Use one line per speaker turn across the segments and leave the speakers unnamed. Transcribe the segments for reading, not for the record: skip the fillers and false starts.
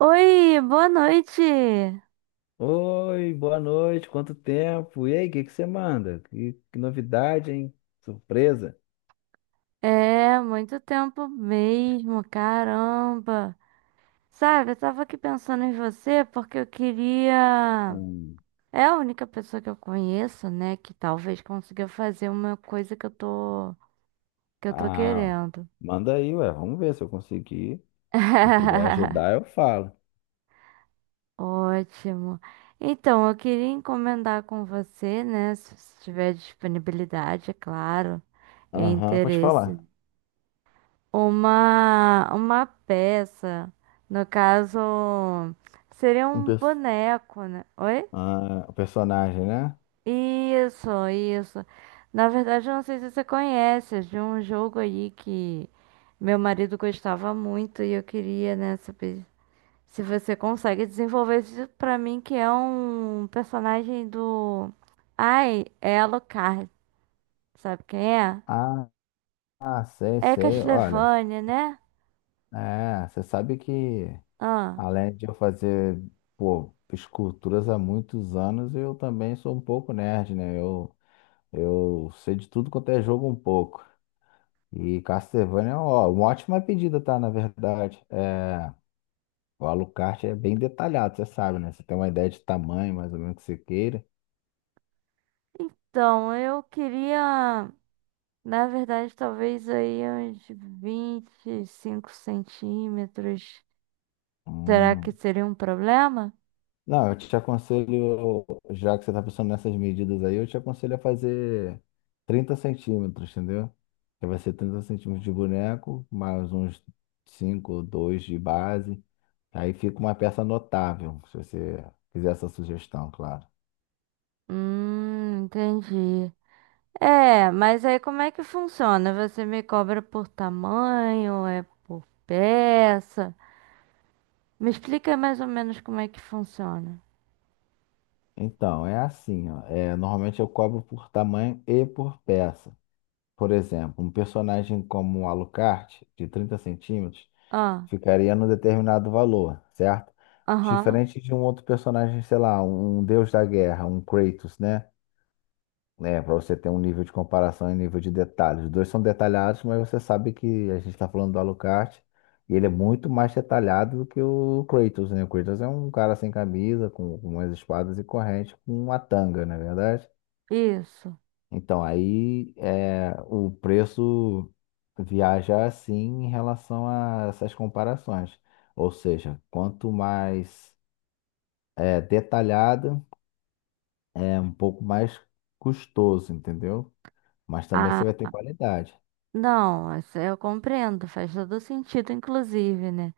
Oi, boa noite.
Oi, boa noite, quanto tempo? E aí, o que que você manda? Que novidade, hein? Surpresa?
É, muito tempo mesmo, caramba. Sabe, eu tava aqui pensando em você porque eu queria.
Hum.
É a única pessoa que eu conheço, né, que talvez consiga fazer uma coisa que eu tô
Ah,
querendo.
manda aí, ué, vamos ver se eu conseguir. Se eu puder ajudar, eu falo.
Ótimo. Então, eu queria encomendar com você, né, se você tiver disponibilidade, é claro, e
Aham, pode
interesse.
falar.
Uma peça, no caso, seria
Um
um
perso-
boneco, né? Oi?
o personagem, né?
Isso, isso. Na verdade, eu não sei se você conhece, é de um jogo aí que meu marido gostava muito e eu queria, né, saber se você consegue desenvolver isso pra mim, que é um personagem do... Ai, é Alucard, sabe quem é?
Ah, ah, sei,
É
sei. Olha,
Castlevania, né?
você sabe que
Ah,
além de eu fazer, pô, esculturas há muitos anos, eu também sou um pouco nerd, né? Eu sei de tudo quanto é jogo um pouco. E Castlevania, é ó, uma ótima pedida, tá? Na verdade, o Alucard é bem detalhado, você sabe, né? Você tem uma ideia de tamanho, mais ou menos, que você queira.
então, eu queria... Na verdade, talvez aí uns 25 centímetros. Será que
Hum.
seria um problema?
Não, eu te aconselho, já que você tá pensando nessas medidas aí, eu te aconselho a fazer 30 centímetros, entendeu? Que vai ser 30 centímetros de boneco, mais uns 5 ou 2 de base. Aí fica uma peça notável, se você fizer essa sugestão, claro.
Entendi. É, mas aí como é que funciona? Você me cobra por tamanho, é por peça? Me explica mais ou menos como é que funciona.
Então, é assim, ó. Normalmente eu cobro por tamanho e por peça. Por exemplo, um personagem como o Alucard, de 30 centímetros,
Ah,
ficaria num determinado valor, certo?
aham,
Diferente de um outro personagem, sei lá, um deus da guerra, um Kratos, né? Né, Para você ter um nível de comparação e nível de detalhes. Os dois são detalhados, mas você sabe que a gente está falando do Alucard e ele é muito mais detalhado do que o Kratos, né? O Kratos é um cara sem camisa, com umas espadas e corrente, com uma tanga, não é verdade?
isso.
Então aí o preço viaja assim em relação a essas comparações. Ou seja, quanto mais detalhado, é um pouco mais custoso, entendeu? Mas também
Ah,
você vai ter qualidade.
não, essa eu compreendo, faz todo sentido, inclusive, né?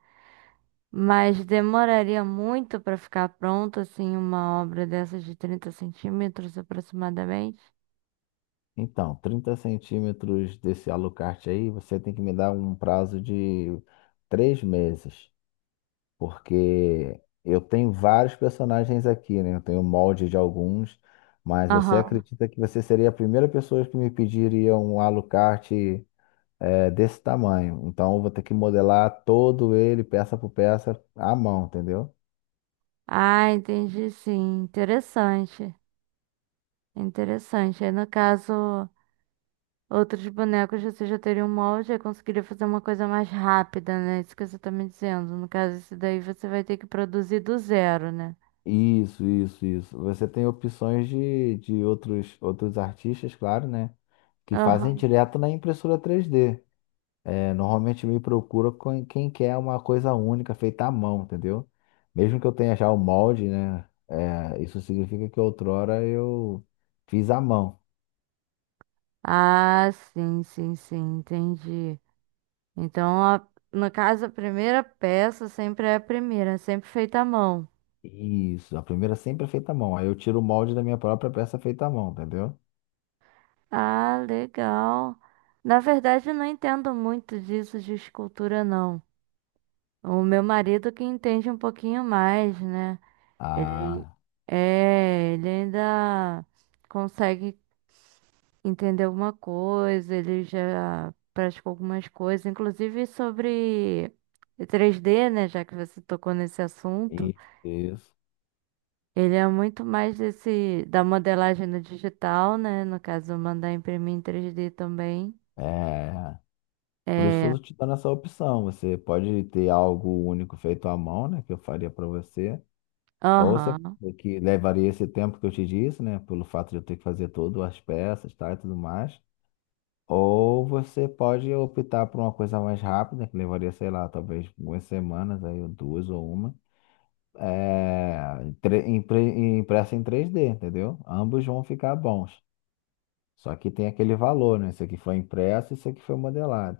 Mas demoraria muito para ficar pronta, assim, uma obra dessas de 30 centímetros aproximadamente?
Então, 30 centímetros desse Alucard aí, você tem que me dar um prazo de 3 meses, porque eu tenho vários personagens aqui, né? Eu tenho molde de alguns, mas você
Aham.
acredita que você seria a primeira pessoa que me pediria um Alucard, desse tamanho? Então, eu vou ter que modelar todo ele, peça por peça, à mão, entendeu?
Ah, entendi, sim. Interessante. Interessante. Aí, no caso, outros bonecos você já teria um molde e conseguiria fazer uma coisa mais rápida, né? Isso que você tá me dizendo. No caso, esse daí você vai ter que produzir do zero, né?
Isso, isso, isso. Você tem opções de outros artistas, claro, né? Que fazem
Aham.
direto na impressora 3D. Normalmente me procura com quem quer uma coisa única feita à mão, entendeu? Mesmo que eu tenha já o molde, né? Isso significa que outrora eu fiz à mão.
Ah, sim, sim, sim. Entendi. Então, no caso, a primeira peça sempre é a primeira, é sempre feita à mão.
Isso, a primeira sempre é feita à mão. Aí eu tiro o molde da minha própria peça feita à mão, entendeu?
Ah, legal. Na verdade, eu não entendo muito disso de escultura, não. O meu marido que entende um pouquinho mais, né? Ele
Ah,
é, ele ainda consegue entender alguma coisa, ele já praticou algumas coisas, inclusive sobre 3D, né? Já que você tocou nesse assunto.
isso.
Ele é muito mais desse da modelagem no digital, né? No caso, mandar imprimir em 3D também.
É. Por isso
É,
eu te dando essa opção. Você pode ter algo único feito à mão, né? Que eu faria para você. Ou você
aham.
que levaria esse tempo que eu te disse, né? Pelo fato de eu ter que fazer todas as peças, tá? E tudo mais. Ou você pode optar por uma coisa mais rápida, que levaria, sei lá, talvez algumas semanas, aí, ou duas ou uma. Impressa em 3D, entendeu? Ambos vão ficar bons. Só que tem aquele valor, né? Isso aqui foi impresso, isso aqui foi modelado.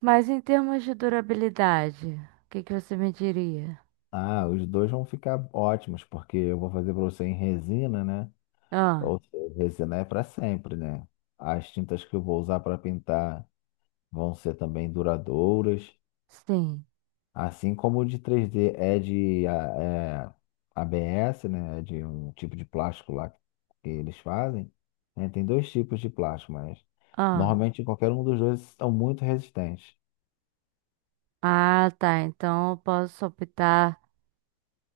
Mas em termos de durabilidade, o que que você me diria?
Ah, os dois vão ficar ótimos, porque eu vou fazer para você em resina, né?
Ah,
Ou seja, resina é para sempre, né? As tintas que eu vou usar para pintar vão ser também duradouras,
sim.
assim como o de 3D é de é, ABS, né? É de um tipo de plástico lá que eles fazem, né? Tem dois tipos de plástico, mas
Ah,
normalmente qualquer um dos dois são muito resistentes.
ah, tá. Então eu posso optar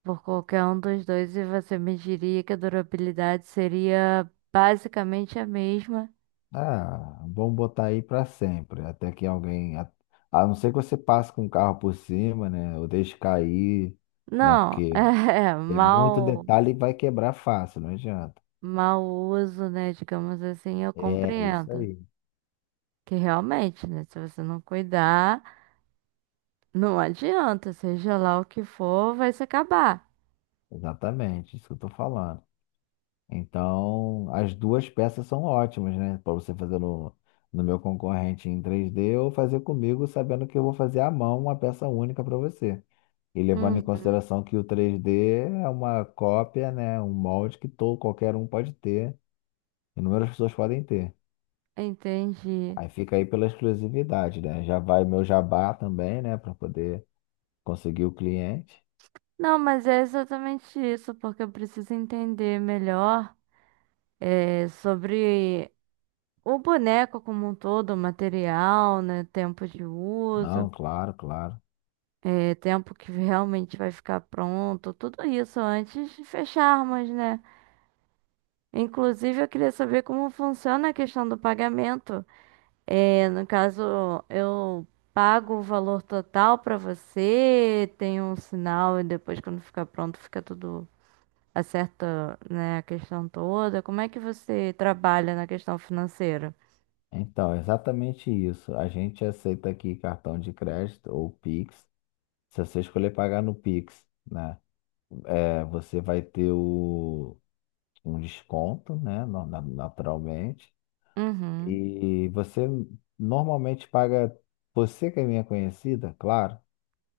por qualquer um dos dois e você me diria que a durabilidade seria basicamente a mesma.
Ah, vamos botar aí para sempre, até que alguém, a não ser que você passe com o carro por cima, né, ou deixe cair, né,
Não,
porque
é,
tem muito
mal,
detalhe e vai quebrar fácil, não adianta.
mal uso, né? Digamos assim, eu
É isso
compreendo.
aí,
Que realmente, né? Se você não cuidar, não adianta, seja lá o que for, vai se acabar.
exatamente, isso que eu tô falando. Então, as duas peças são ótimas, né, para você fazer no meu concorrente em 3D ou fazer comigo, sabendo que eu vou fazer à mão uma peça única para você. E levando em
Uhum,
consideração que o 3D é uma cópia, né? Um molde que todo, qualquer um pode ter. Inúmeras pessoas podem ter.
entendi.
Aí fica aí pela exclusividade, né? Já vai meu jabá também, né? Para poder conseguir o cliente.
Não, mas é exatamente isso, porque eu preciso entender melhor é, sobre o boneco como um todo, o material, né? Tempo de uso,
Não, claro, claro.
é, tempo que realmente vai ficar pronto, tudo isso antes de fecharmos, né? Inclusive, eu queria saber como funciona a questão do pagamento. É, no caso, eu pago o valor total pra você, tem um sinal e depois quando ficar pronto fica tudo acerta, né, a questão toda. Como é que você trabalha na questão financeira?
Então, é exatamente isso. A gente aceita aqui cartão de crédito ou Pix. Se você escolher pagar no Pix, né? Você vai ter um desconto, né? Naturalmente.
Uhum.
E você normalmente paga, você que é minha conhecida, claro,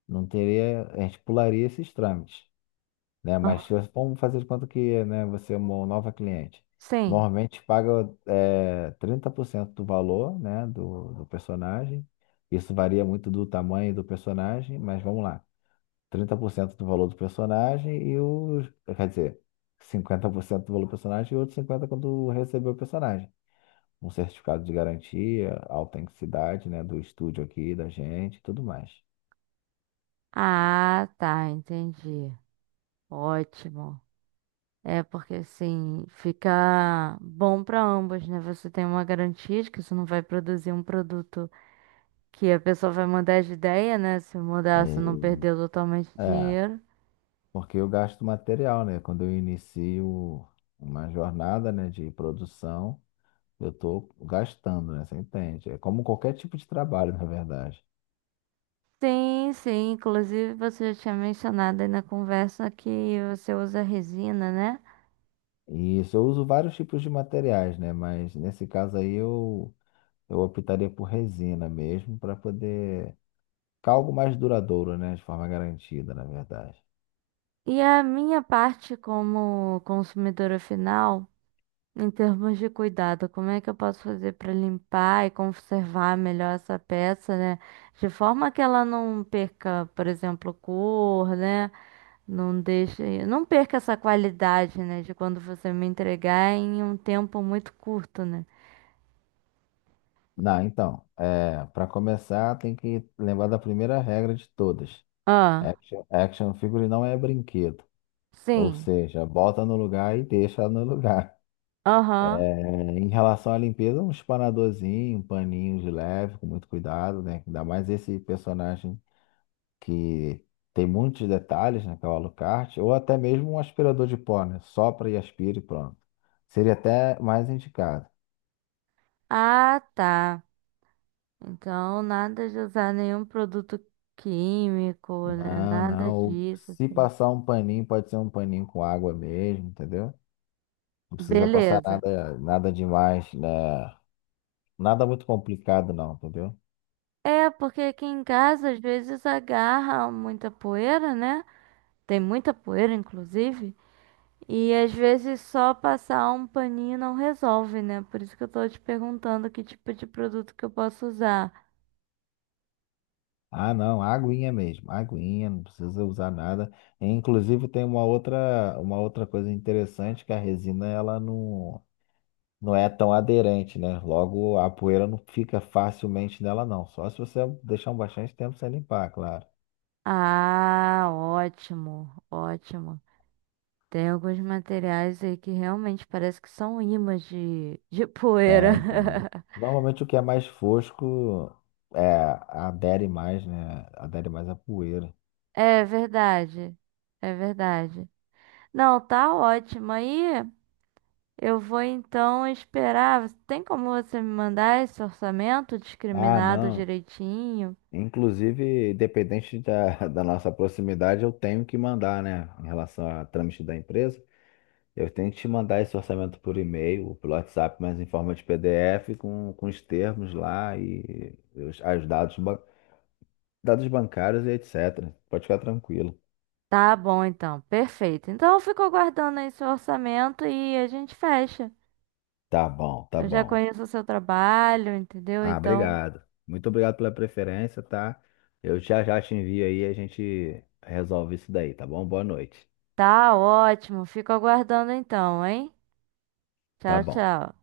não teria, a gente pularia esses trâmites, né?
Ah,
Mas se você- vamos fazer de conta que, né, você é uma nova cliente.
sim.
Normalmente paga 30% do valor, né, do personagem. Isso varia muito do tamanho do personagem, mas vamos lá. 30% do valor do personagem e os quer dizer, 50% do valor do personagem e outros 50% quando receber o personagem um certificado de garantia, autenticidade, né, do estúdio aqui, da gente, e tudo mais.
Ah, tá, entendi. Ótimo. É porque assim fica bom pra ambos, né? Você tem uma garantia de que você não vai produzir um produto que a pessoa vai mudar de ideia, né? Se mudar, se não
Hum,
perdeu totalmente o
É,
dinheiro.
porque eu gasto material, né? Quando eu inicio uma jornada, né, de produção, eu tô gastando, né? Você entende? É como qualquer tipo de trabalho, na verdade.
Sim, sim. Inclusive, você já tinha mencionado aí na conversa que você usa resina, né?
E isso, eu uso vários tipos de materiais, né? Mas nesse caso aí eu optaria por resina mesmo para poder ficar algo mais duradouro, né? De forma garantida, na verdade.
E a minha parte como consumidora final, em termos de cuidado, como é que eu posso fazer para limpar e conservar melhor essa peça, né? De forma que ela não perca, por exemplo, cor, né? Não deixe, não perca essa qualidade, né, de quando você me entregar em um tempo muito curto, né?
Não, então, para começar, tem que lembrar da primeira regra de todas.
Ah,
Action figure não é brinquedo. Ou
sim.
seja, bota no lugar e deixa no lugar.
Aham.
É, Em relação à limpeza, um espanadorzinho, um paninho de leve, com muito cuidado, né? Ainda mais esse personagem que tem muitos detalhes, né? Que é o Alucard, ou até mesmo um aspirador de pó, né? Sopra e aspira e pronto. Seria até mais indicado.
Ah, tá. Então, nada de usar nenhum produto químico, né?
Não,
Nada
não. Ou
disso.
se passar um paninho, pode ser um paninho com água mesmo, entendeu? Não precisa passar
Beleza.
nada, nada demais, né? Nada muito complicado, não, entendeu?
É, porque aqui em casa às vezes agarra muita poeira, né? Tem muita poeira, inclusive. E às vezes só passar um paninho não resolve, né? Por isso que eu tô te perguntando que tipo de produto que eu posso usar.
Ah, não, aguinha mesmo, aguinha, não precisa usar nada. E, inclusive tem uma outra coisa interessante que a resina ela não é tão aderente, né? Logo a poeira não fica facilmente nela, não. Só se você deixar um bastante tempo sem limpar, claro.
Ah, ótimo, ótimo. Tem alguns materiais aí que realmente parece que são ímãs de poeira.
Tem, tem. Normalmente o que é mais fosco é, adere mais, né? Adere mais à poeira.
É verdade, é verdade. Não, tá ótimo. Aí eu vou então esperar. Tem como você me mandar esse orçamento
Ah,
discriminado
não.
direitinho?
Inclusive, independente da, da nossa proximidade, eu tenho que mandar, né? Em relação a trâmite da empresa, eu tenho que te mandar esse orçamento por e-mail, ou pelo WhatsApp, mas em forma de PDF, com os termos lá e os dados, dados bancários e etc. Pode ficar tranquilo.
Tá bom, então. Perfeito. Então eu fico aguardando aí seu orçamento e a gente fecha.
Tá bom, tá
Eu já
bom.
conheço o seu trabalho, entendeu?
Ah,
Então,
obrigado. Muito obrigado pela preferência, tá? Eu já já te envio aí e a gente resolve isso daí, tá bom? Boa noite.
tá ótimo. Fico aguardando então, hein?
Tá
Tchau,
bom.
tchau.